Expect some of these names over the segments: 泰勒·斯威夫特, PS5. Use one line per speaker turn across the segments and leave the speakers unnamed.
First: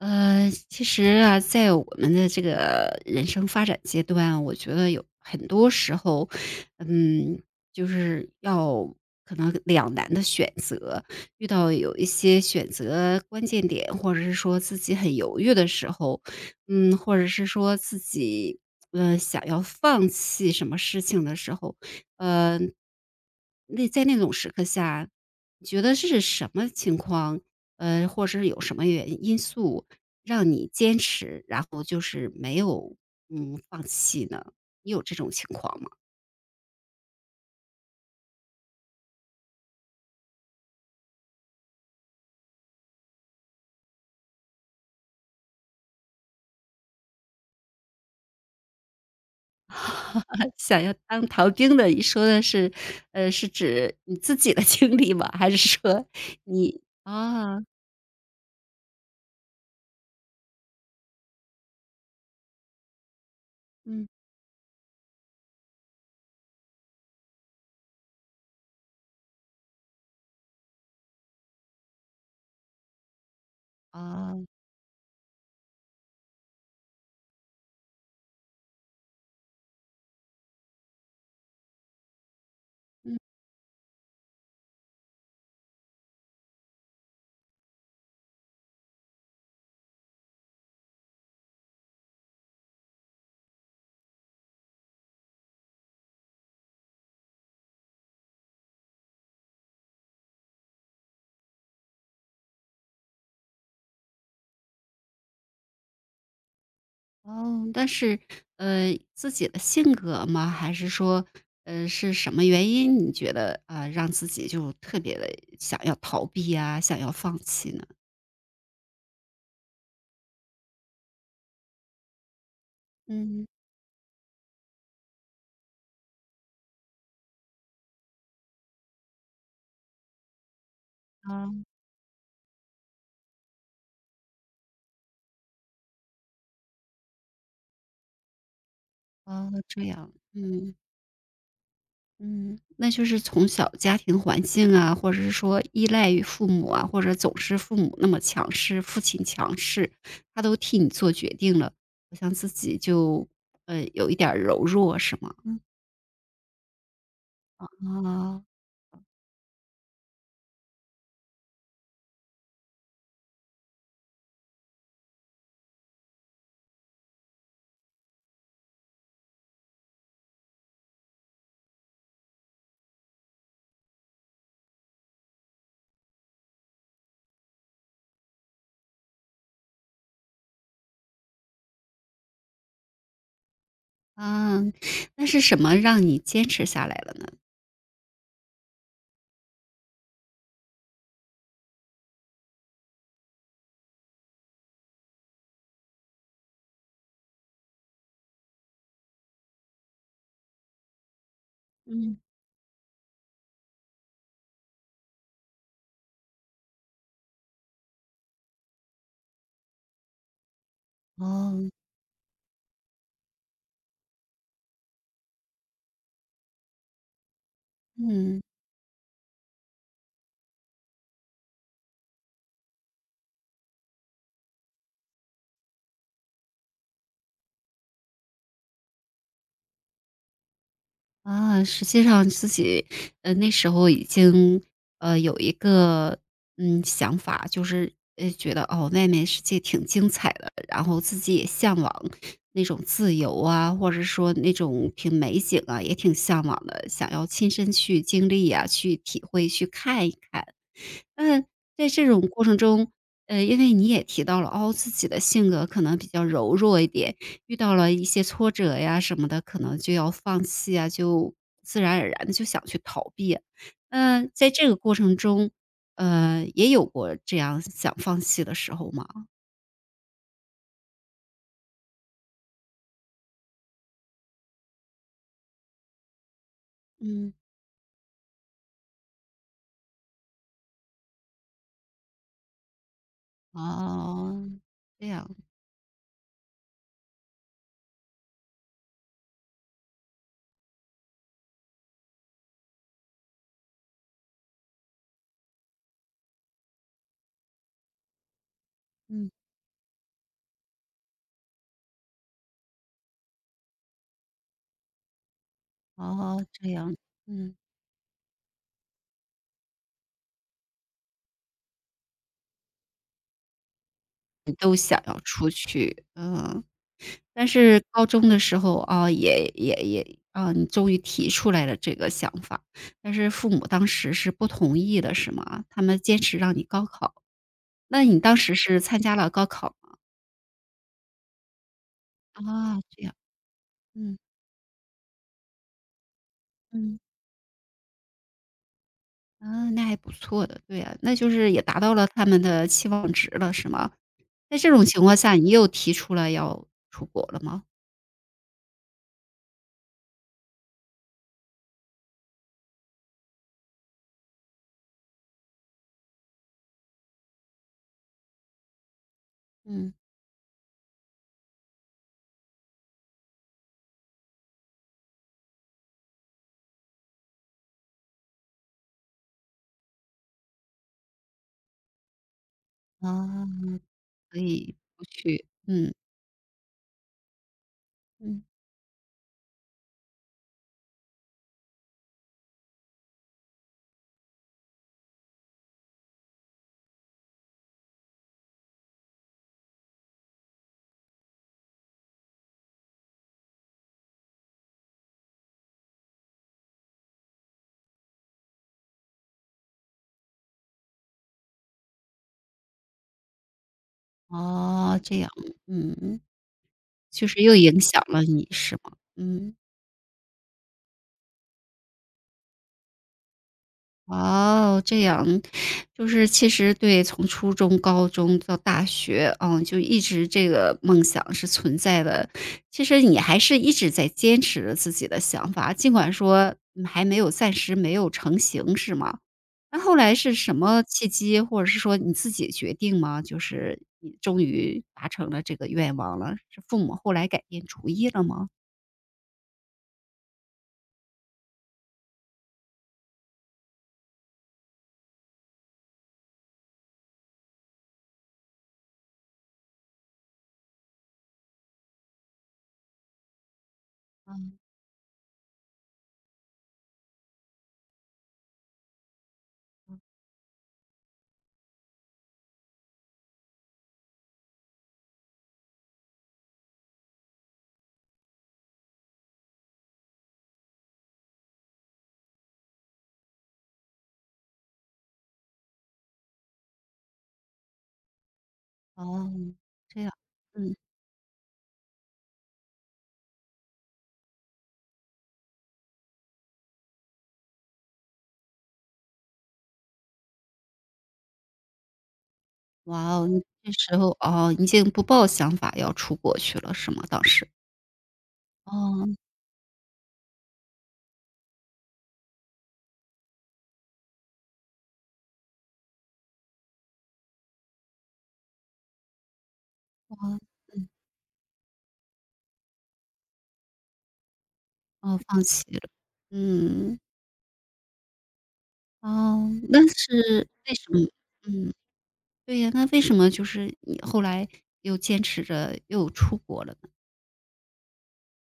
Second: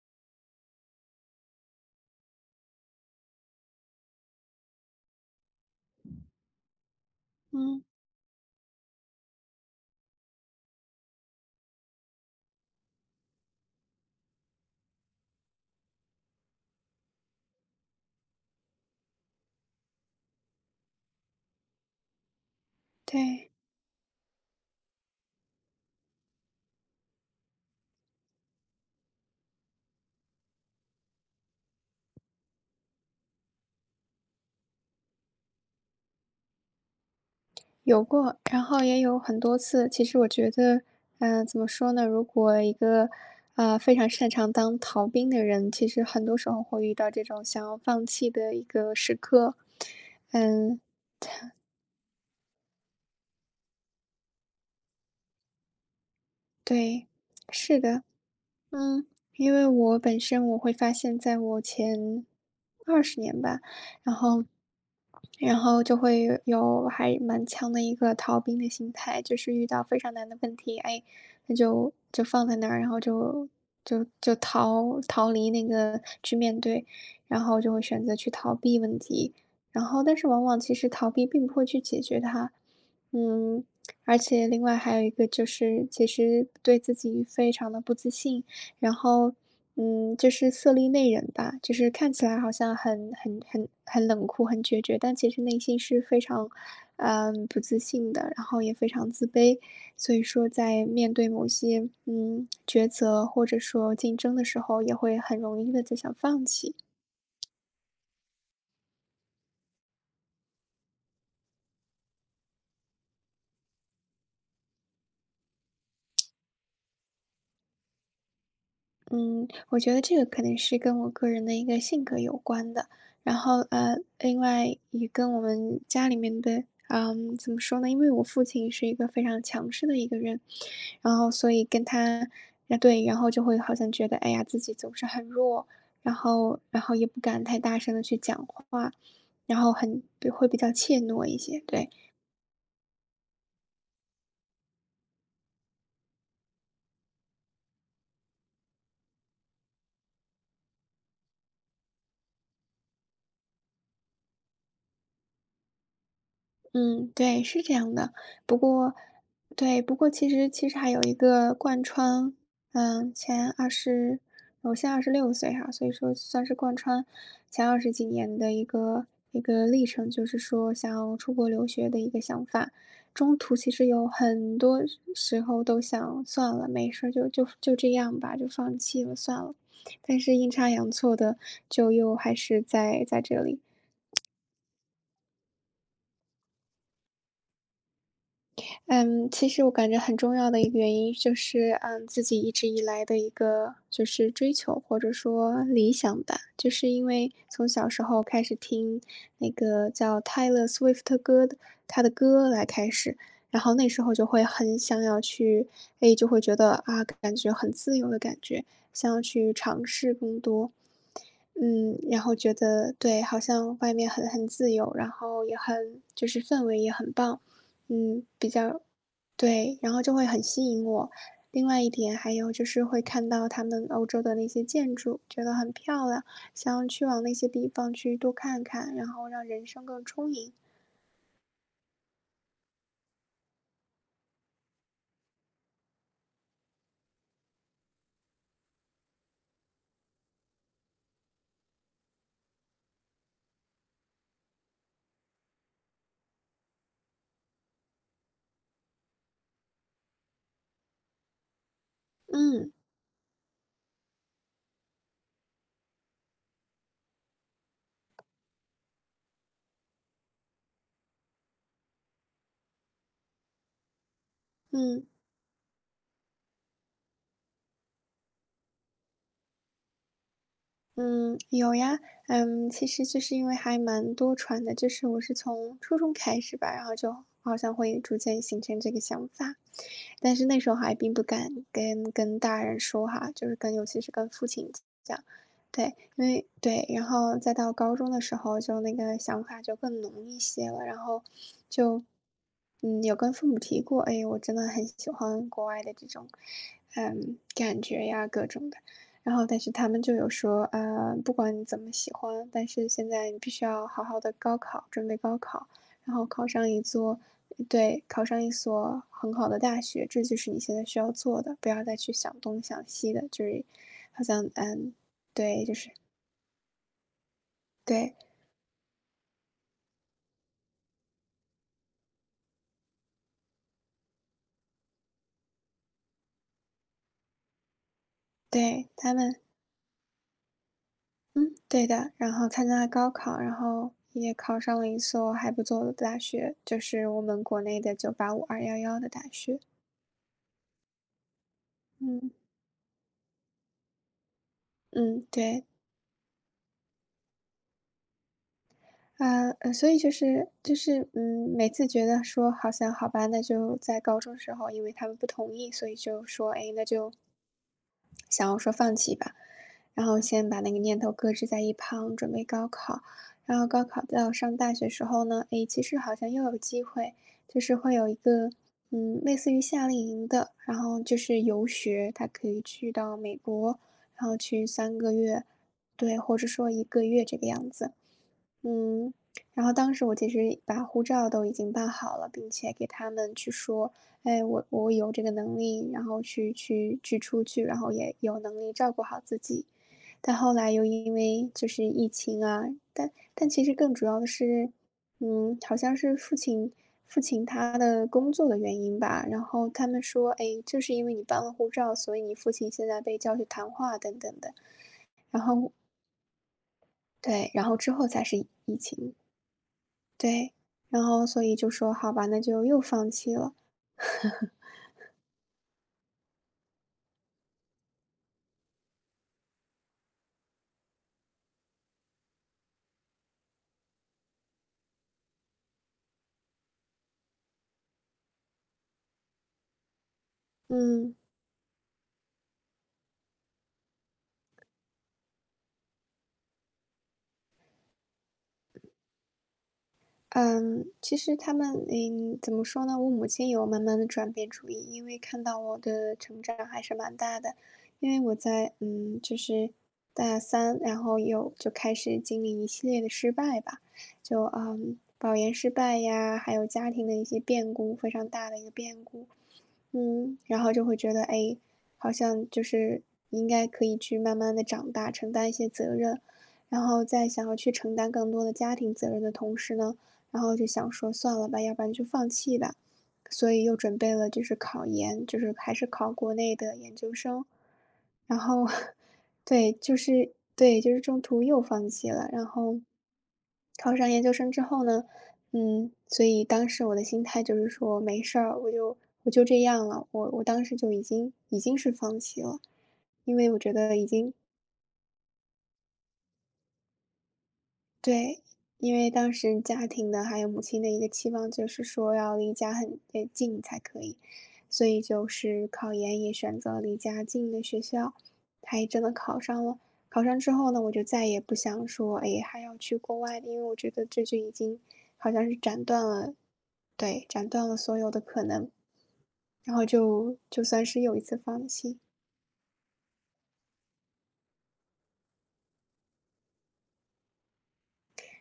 其实啊，在我们的这个人生发展阶段啊，我觉得有很多时候，嗯，
嗯，
就是要可能两难的选择。遇到有一些选择关键点，或者是说自己很犹豫的时候，嗯，或者是说自己想要放弃什么事情的时候，呃，
对，
那在那种时刻下，你觉得是什么情况？或者是有什么原因素？让你坚持，然后就是没有，嗯，放弃呢？你有这种情况吗？
有过，然后也有很多次。其实我觉得，怎么说呢？如果一个非常擅长当逃兵的人，其实很多时候会遇到这种想要放弃的一个时刻。嗯，
想要当逃兵的，你说的是，是指你自己的 经历吗？还是说你
对，
啊，
是的。嗯，因为我本身，我会发现在我前20年吧，
嗯，
然后然后就会有还蛮强的一个逃兵的心态，就是遇到非常难的问题，哎，那就放在那儿，然后就
啊
逃离那个去面对，然后就会选择去逃避问题，然后但是往往其实逃避并不会去解决它。嗯，而且另外还有一个就是，其实对自己非常的不自信。然后，就是色厉内荏吧，就是看起来好像很冷酷、很决绝，但其实内心是非常，不自信的，然后也非常自卑。所以说，在面对某些抉择或者说竞争的时候，也会很容易的就想放弃。
哦，但是，自己的性格吗？还是说，是什么原因你觉得，啊，让自己就特别的想要逃避啊，想要放弃呢？
嗯，我觉得这个可能是跟我个人的一个性格有关的，然
嗯，
后另外也跟我们家里面的，怎么说呢？因为我父亲是一个非常强势的一个人，然后所
啊
以跟他，啊对，然后就会好像觉得，哎呀，自己总是很弱，然后也不敢太大声的去讲话，
哦，
然后
这
很，
样，
对，会比较
嗯。
怯懦一些，对。
嗯，那就是从小家庭环境啊，或者是说依赖于父母啊，或者总是父母那么强势，父亲强势，他都替你做决定了，好像自己就有一点儿柔弱，是吗？嗯。
嗯，对，是这样的。
哦，
不过，对，不过其实还有一个贯穿，前二十，我现在26岁哈，所以说算是贯穿前二十几年的一个历程，就是说想要出国留学的一个想法。中途其实有很多时候都想算了，没事儿，就这样吧，就放弃了，算了。但是阴差阳错的，就又还是在这里。
啊，那是什么让你坚持下来了呢？
嗯，其实我感觉很重要的一个原因就是，自己一直以来的一个就是追求或者说理想吧，就是因为从小时候开始听那个叫泰勒·斯威夫特歌的他的
嗯。
歌来开始，然后那时候就会很想要去，哎，就会觉得啊，感觉很自由的感觉，想要去尝试更多。
哦，
然后觉得对，好像外面很自由，然后也很就是氛围也很棒。
嗯。
比较对，然后就会很吸引我。另外一点，还有就是会看到他们欧洲的那些建筑，觉得很漂亮，想要去往那些地方去多看看，然后让人生更充盈。
啊，实际上自己，那时候已经，有一个，嗯，想法，就是，觉得哦，外面世界挺精彩的，然后自己也向往那种自由啊，或者说那种挺美景啊，也挺向往的，想要亲身去经历呀、去体会、去看一看。嗯，在这种过程
嗯，
中，因为你也提到了，哦，自己的性格可能比较柔弱一点，遇到了一些挫折呀什么的，可能就要放弃啊，就自然而然的就想去逃避。嗯，在这个过
嗯。
程中，也有过这样想放弃的时候吗？
嗯，有呀。其实就是因为还蛮多传的，就是我是从初中开始吧，然后就
嗯，
好像会逐渐形成这个想法，但是那时候还并不敢跟大人说哈，就是跟尤其是跟父
哦，
亲
这
讲，
样，
对，因为对，然后再到高中的时候，就那个想法就更浓一些了，然后就有跟父母提过，哎，我真的很喜欢国外的这种感觉呀，各种的。
嗯，
然后但是他们就有说，啊，不管你怎么喜欢，但是现在你必须要好好的高考，准备高考，然后考
哦，
上
这
一
样，
座，
嗯，
呃对，考上一所很好的大学，这就是你现在需要做的，不要再去想东想西的，就是好像
你都想要出
对，就是
去，嗯。但是高
对
中的时候，啊，也啊，你终于提出来了这个想法，但是父母当时是不同意的，是吗？他们坚持让你高考，那你当时是
对，
参
他
加了
们
高考吗？
嗯，对的，然后参
啊，
加了
这
高
样，
考，然后
嗯
也考上了一所还不错的大学，就
嗯，
是我们国内的985211的大学。
啊，那还不错的，对呀。那就是也达到了他
嗯
们的期望值了，是吗？在这种情况
嗯，
下，你
对，
又提出来要出国了吗？
啊所以就是，每次觉得说好像好吧，那就在高中时候，因为他们不同意，所以就说，哎，那就想要说放弃吧，
嗯，
然后先把那个念头搁置在一旁，准备高考。然后高考到上大学时候呢，哎，其实好像又有机会，就是会有一个，类似于夏令营的，然后就是游学，他可以去到美
啊，
国，然后
所
去
以
三
不
个月，
去，嗯
对，或者说一个月这个样子。
嗯，
嗯，然后当时我其实把护照都已经办好了，并且给他们去说，哎，我有这个能力，然后去出去，然后也有能力照顾好自己。但后来又因为就是疫情啊，但其实更主要的是，好像是父亲他的工作的原因吧，然后他们说，哎，就是因为你办了护照，所以你父亲现在被叫去谈话等等的，
哦，这样，
然后
嗯。就是
对，
又
然后
影
之
响
后才
了
是
你是
疫
吗？
情。
嗯。
对，然后所以就说好吧，那就又放弃了。
哦，这样。就是其实对，从初中、高中到大学，嗯，就一直这个梦想是存在的。其实你还是一直在坚持着自己的想法，尽管说，嗯还没有暂时没有成型是吗？那后来是什么契
嗯，
机，或者是说你自己决定吗？就是你终于达成了这个愿望了，是父母后来改变主意了吗？
嗯，其实他们，怎么说呢？我母亲有慢慢的转变主意，因为看到我的成长还是蛮大的。因为我在，就是大三，然后有就开始经历一系列的失败吧，就，保研失败呀，还有家庭的一些变故，非常大的一个变故。然后就会觉得，哎，好像就是应该可以去慢慢的长大，承担一些责任。然后在想要去承担更多的家庭责任的同时呢，然后就想说算了吧，要不然就放弃吧。所以又准备了就是考研，就是还是考国内的研究生。然后
哦，
对，就
这样，
是
嗯。
对，就是中途又放弃了。然后考上研究生之后呢，所以当时我的心态就是说，没事儿，我就这样了。我当时就已经是放弃了，
哇哦，
因
你
为我觉
这
得
时
已
候
经
哦，已经不抱想法要出国去了是吗？当时。
对，因
哦，
为当时家庭的还有母亲的一个期望就是说要离家很近才可以，所以就是考研也选择了离家近的学校，还真的考上了。考上
哦，
之后呢，我就再也不想说，哎，还要去国外，因为我觉得这就已经
哦，
好
放
像是
弃了。
斩断了，
嗯，
对，斩断了所有的可能，
哦，
然后
那
就
是
就
为
算
什
是
么
又一次放
嗯，
弃。
对呀，那为什么就是你后来又坚持着又出国了呢？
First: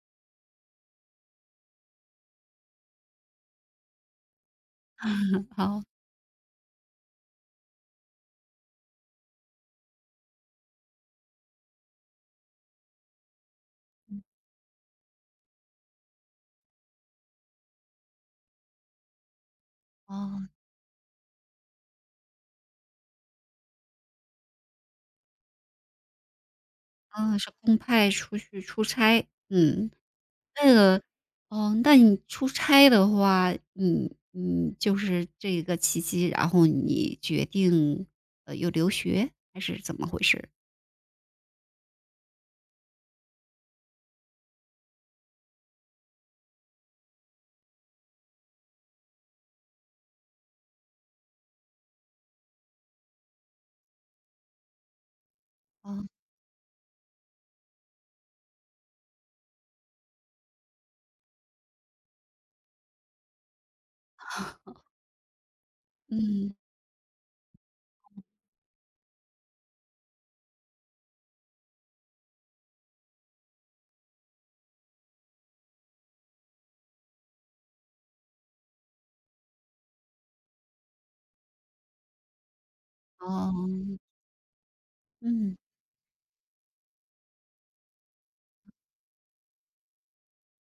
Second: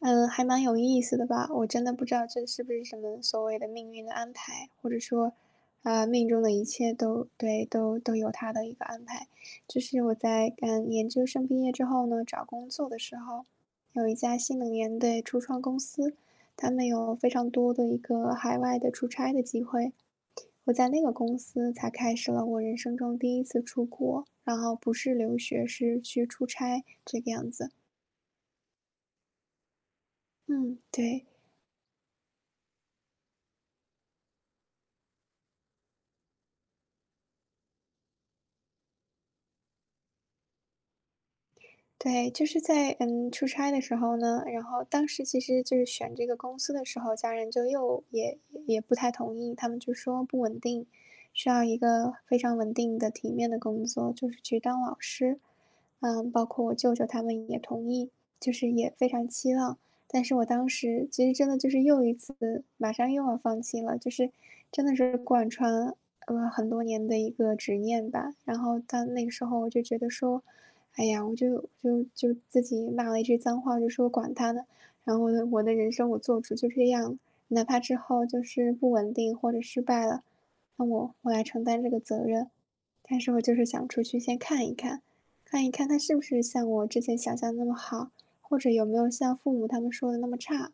嗯，还蛮有意思的吧，我真的不知道这是不是什么所谓的命运的安排，或者说，
好
啊，命中的一切都对，都有它的一个安排。就是我在，研究生毕业之后呢，找工作的时候，有一家新能源的初创公司，他们有非常多的一个海外的出差的机会。
哦，
我在那个公司才开始了我人生中第一次出国，然后不是留学，是去出差这个
嗯，是
样子。
公派出去出差，嗯。那
嗯，
个
对。
哦，那你出差的话，你你就是这个契机，然后你决定，有留学还是怎么回事？
对，就是在出差的时候呢，然后当时其实就是选这个公司的时候，家人就又也不太同意，他们就说不稳定，需要一个非常稳定的体面的工作，就是去当老师。
哦，
包括我舅舅他们也同意，就是也非常期望。但是我当时其实真的就是又一次马上又要放弃了，就是真的是贯穿
嗯，
很多年的一个执念吧。然后到那个时候我就觉得说，哎呀，我就自己骂了一句脏话，就说管他呢。然后我的人生我做主就这样，哪怕之后就是不稳定或者失败了，那我来承担这个责任。但是我就是想
哦，
出去先看一看，
嗯。
看一看他是不是像我之前想象的那么好，或者有没有像父母他们说的那么差。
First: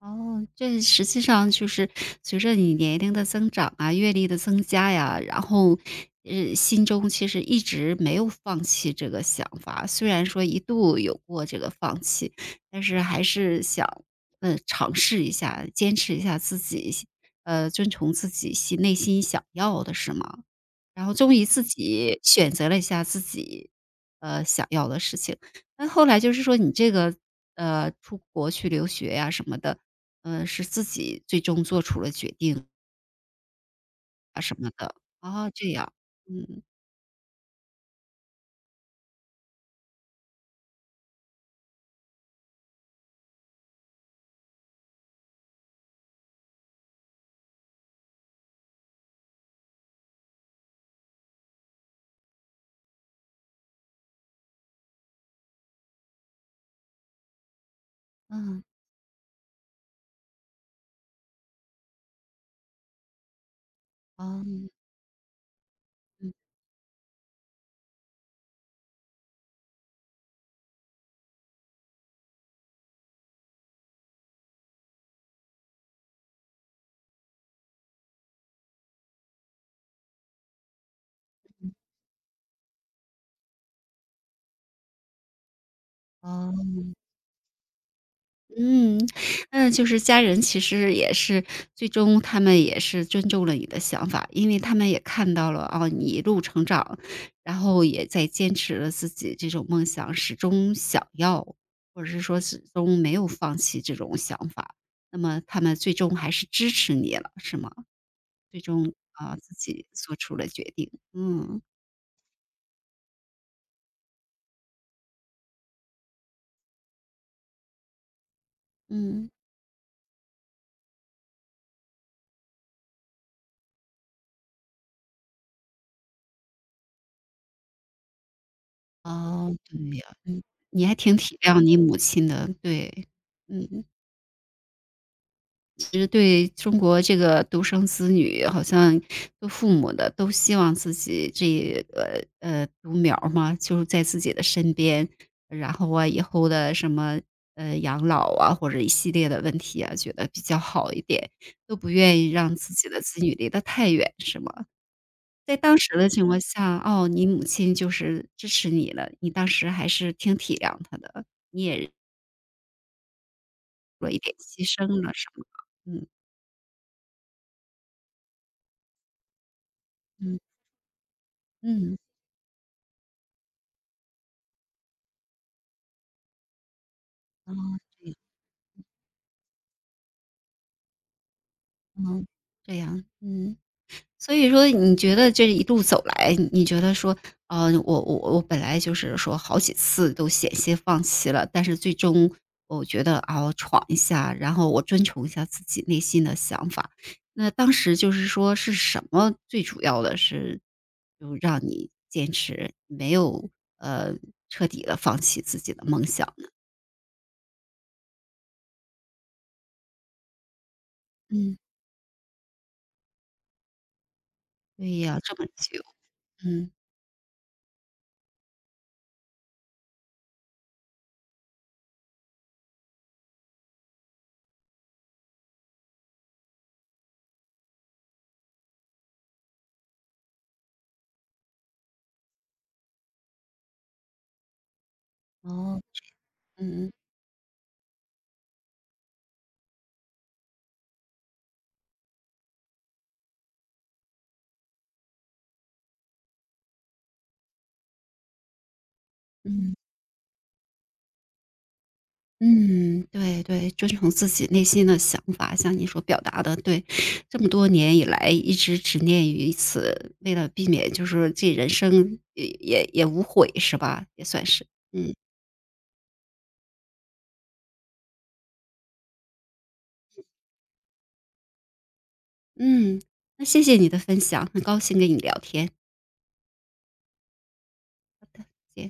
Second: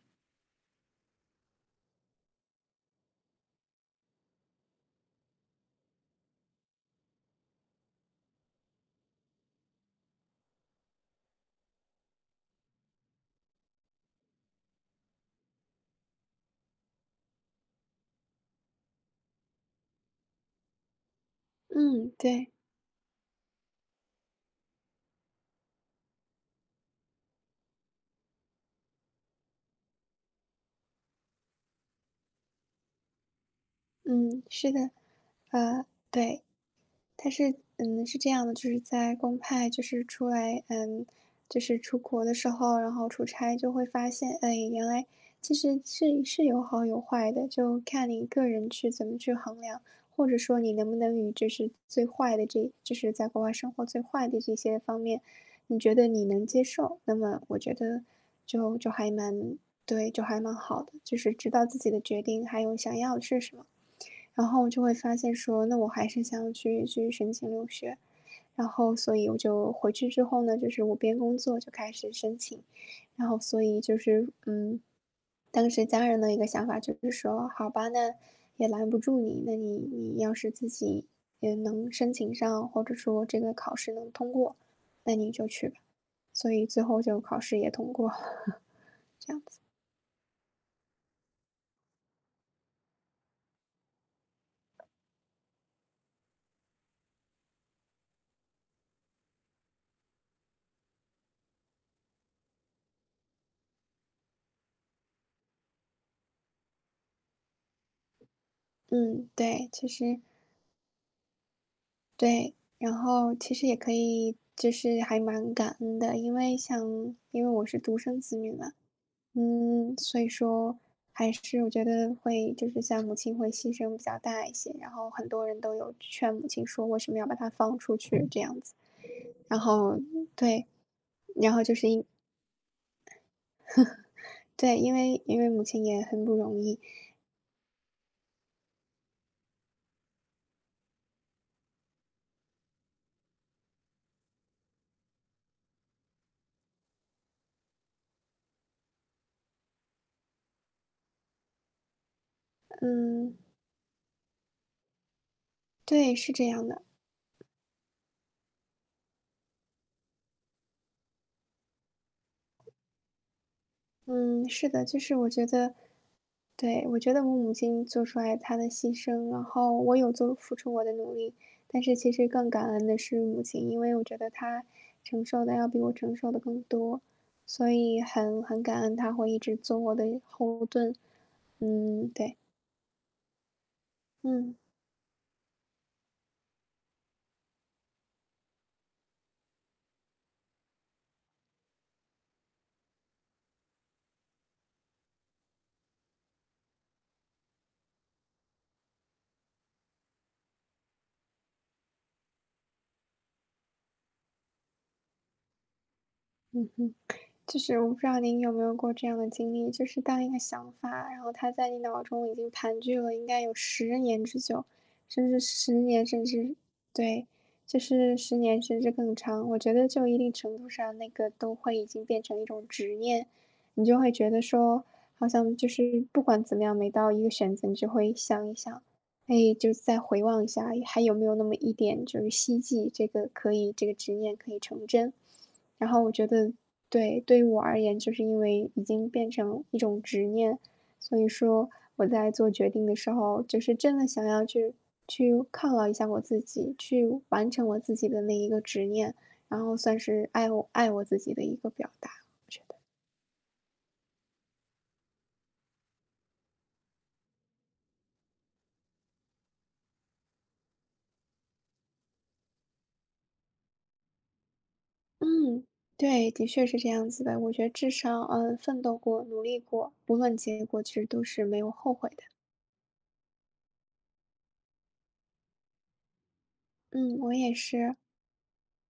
哦，这实际上就是随着你年龄的增长啊，阅历的增加呀，然后，心中其实一直没有放弃这个想法，虽然说一度有过这个放弃，但是还是想，尝试一下，坚持一下自己，遵从自己心内心想要的，是吗？然后终于自
嗯，
己选
对。
择了一下自己，想要的事情。那后来就是说你这个，出国去留学呀什么的，嗯，是自己最终做出了决定啊
嗯，
什
是
么
的。
的。啊这
呃，
样，
对。
嗯，
他是嗯，是这样的，就是在公派，就是出来，就是出国的时候，然后出差就会发现，哎，原来其实是有好有坏的，就看你个人去怎么去衡量，或者说你能不能与就是最坏的这，就是在国外生活最坏的这些方面，你觉得你能接受，那么我觉得
嗯，
就还蛮对，就还蛮好的，就是知道自己的决定，还有想要的是什么。
哦，
然后就会发现说，那我还是
嗯，
想去申请留学。然后，所以我就回去之后呢，就是我边工作就开始申请，然后所以就是当时家人的一个想法就是说，好吧，那也拦不住你，那你要是自己也能申请上，或者说这个考试能通过，那你就去吧。所以
哦。
最后就考试也通过了，
嗯，
这样。
那就是家人其实也是最终他们也是尊重了你的想法，因为他们也看到了，啊，你一路成长，然后也在坚持了自己这种梦想，始终想要，或者是说始终没有放弃这种想法。那么他们最终还是支持你了，是吗？最终，
嗯，
啊，自
对。
己
其
做
实
出了决定。嗯，
对，然后其实也可以，就是还蛮感恩的，因为我是独生子女嘛。
嗯，
嗯，所以说还是我觉得会就是像母亲会牺牲比较大一些，然后很多人都有劝母亲说为什么要把她放出去这样子，
哦，
然
对
后
呀，嗯，
对，
你还挺体
然
谅
后就
你
是
母
因
亲的，对，嗯。
对，因为母亲
其
也
实
很不
对
容易。
中国这个独生子女，好像做父母的都希望自己这个独苗儿嘛，就是在自己的身边，然后啊以后的什么养老啊或者一系列的问题啊，觉得比较好一点，都不愿意让自己的子女
嗯，
离得太远，是吗？在当时的
对，
情
是
况
这样
下，
的。
哦，你母亲就是支持你了，你当时还是挺体谅她的，做一点
嗯，
牺
是的，
牲
就
了，
是
什
我
么？
觉得
嗯
对，我觉得我母亲做出来她的牺牲，然后我有做
嗯
付出我的努力。但是
嗯，
其实更感恩的是母亲，因为我觉得她承受的要比我承受的更多，所
哦。
以很感恩她会一直做我的后盾。嗯，
嗯，
对。
这样，嗯，所以
嗯。
说你觉得这一路走来，你觉得说，我本来就是说好几次都险些放弃了，但是最终我觉得啊，我闯一下，然后我遵从一下自己内心的想法。那当时就是说是什么最主要的是，就让你坚持，没有呃彻底的放弃自己的梦想呢？
就是我不知道您有没有过这样的经历，就是当一个想法，然后它
嗯，
在你脑中已经盘踞了应该有十年之久，
对呀，
甚
这
至
么
十
久，
年，甚至
嗯，
对，就是十年甚至更长。我觉得就一定程度上，那个都会已经变成一种执念，你就会觉得说，好像就是不管怎么样，每到一个选择，你就会想一想，哎，就再回望一下，还有没有那么一点就是希冀这个可以，这个执念可以成真。
哦，
然后我觉得
嗯嗯
对，对于我而言，就是因为已经变成一种执念，所以说我在做决定的时候，就是真的想要去犒劳一下我自己，去完成我自己的那一个执念，然后
嗯。
算是爱我自己的一个表达，我觉得。
嗯，对对，遵从自己内心的想法，像你所表达的，对，这么多年以来一直执念于此，为了避免就是这人生也无悔是吧？也算是，嗯
嗯，对，的确是这样子的。我觉得至少，嗯，奋斗过，努力过，无论结果其实都是没有后悔的。
嗯，那谢谢你的分享，很高兴跟你聊天，
嗯，我也是。
好的，再见。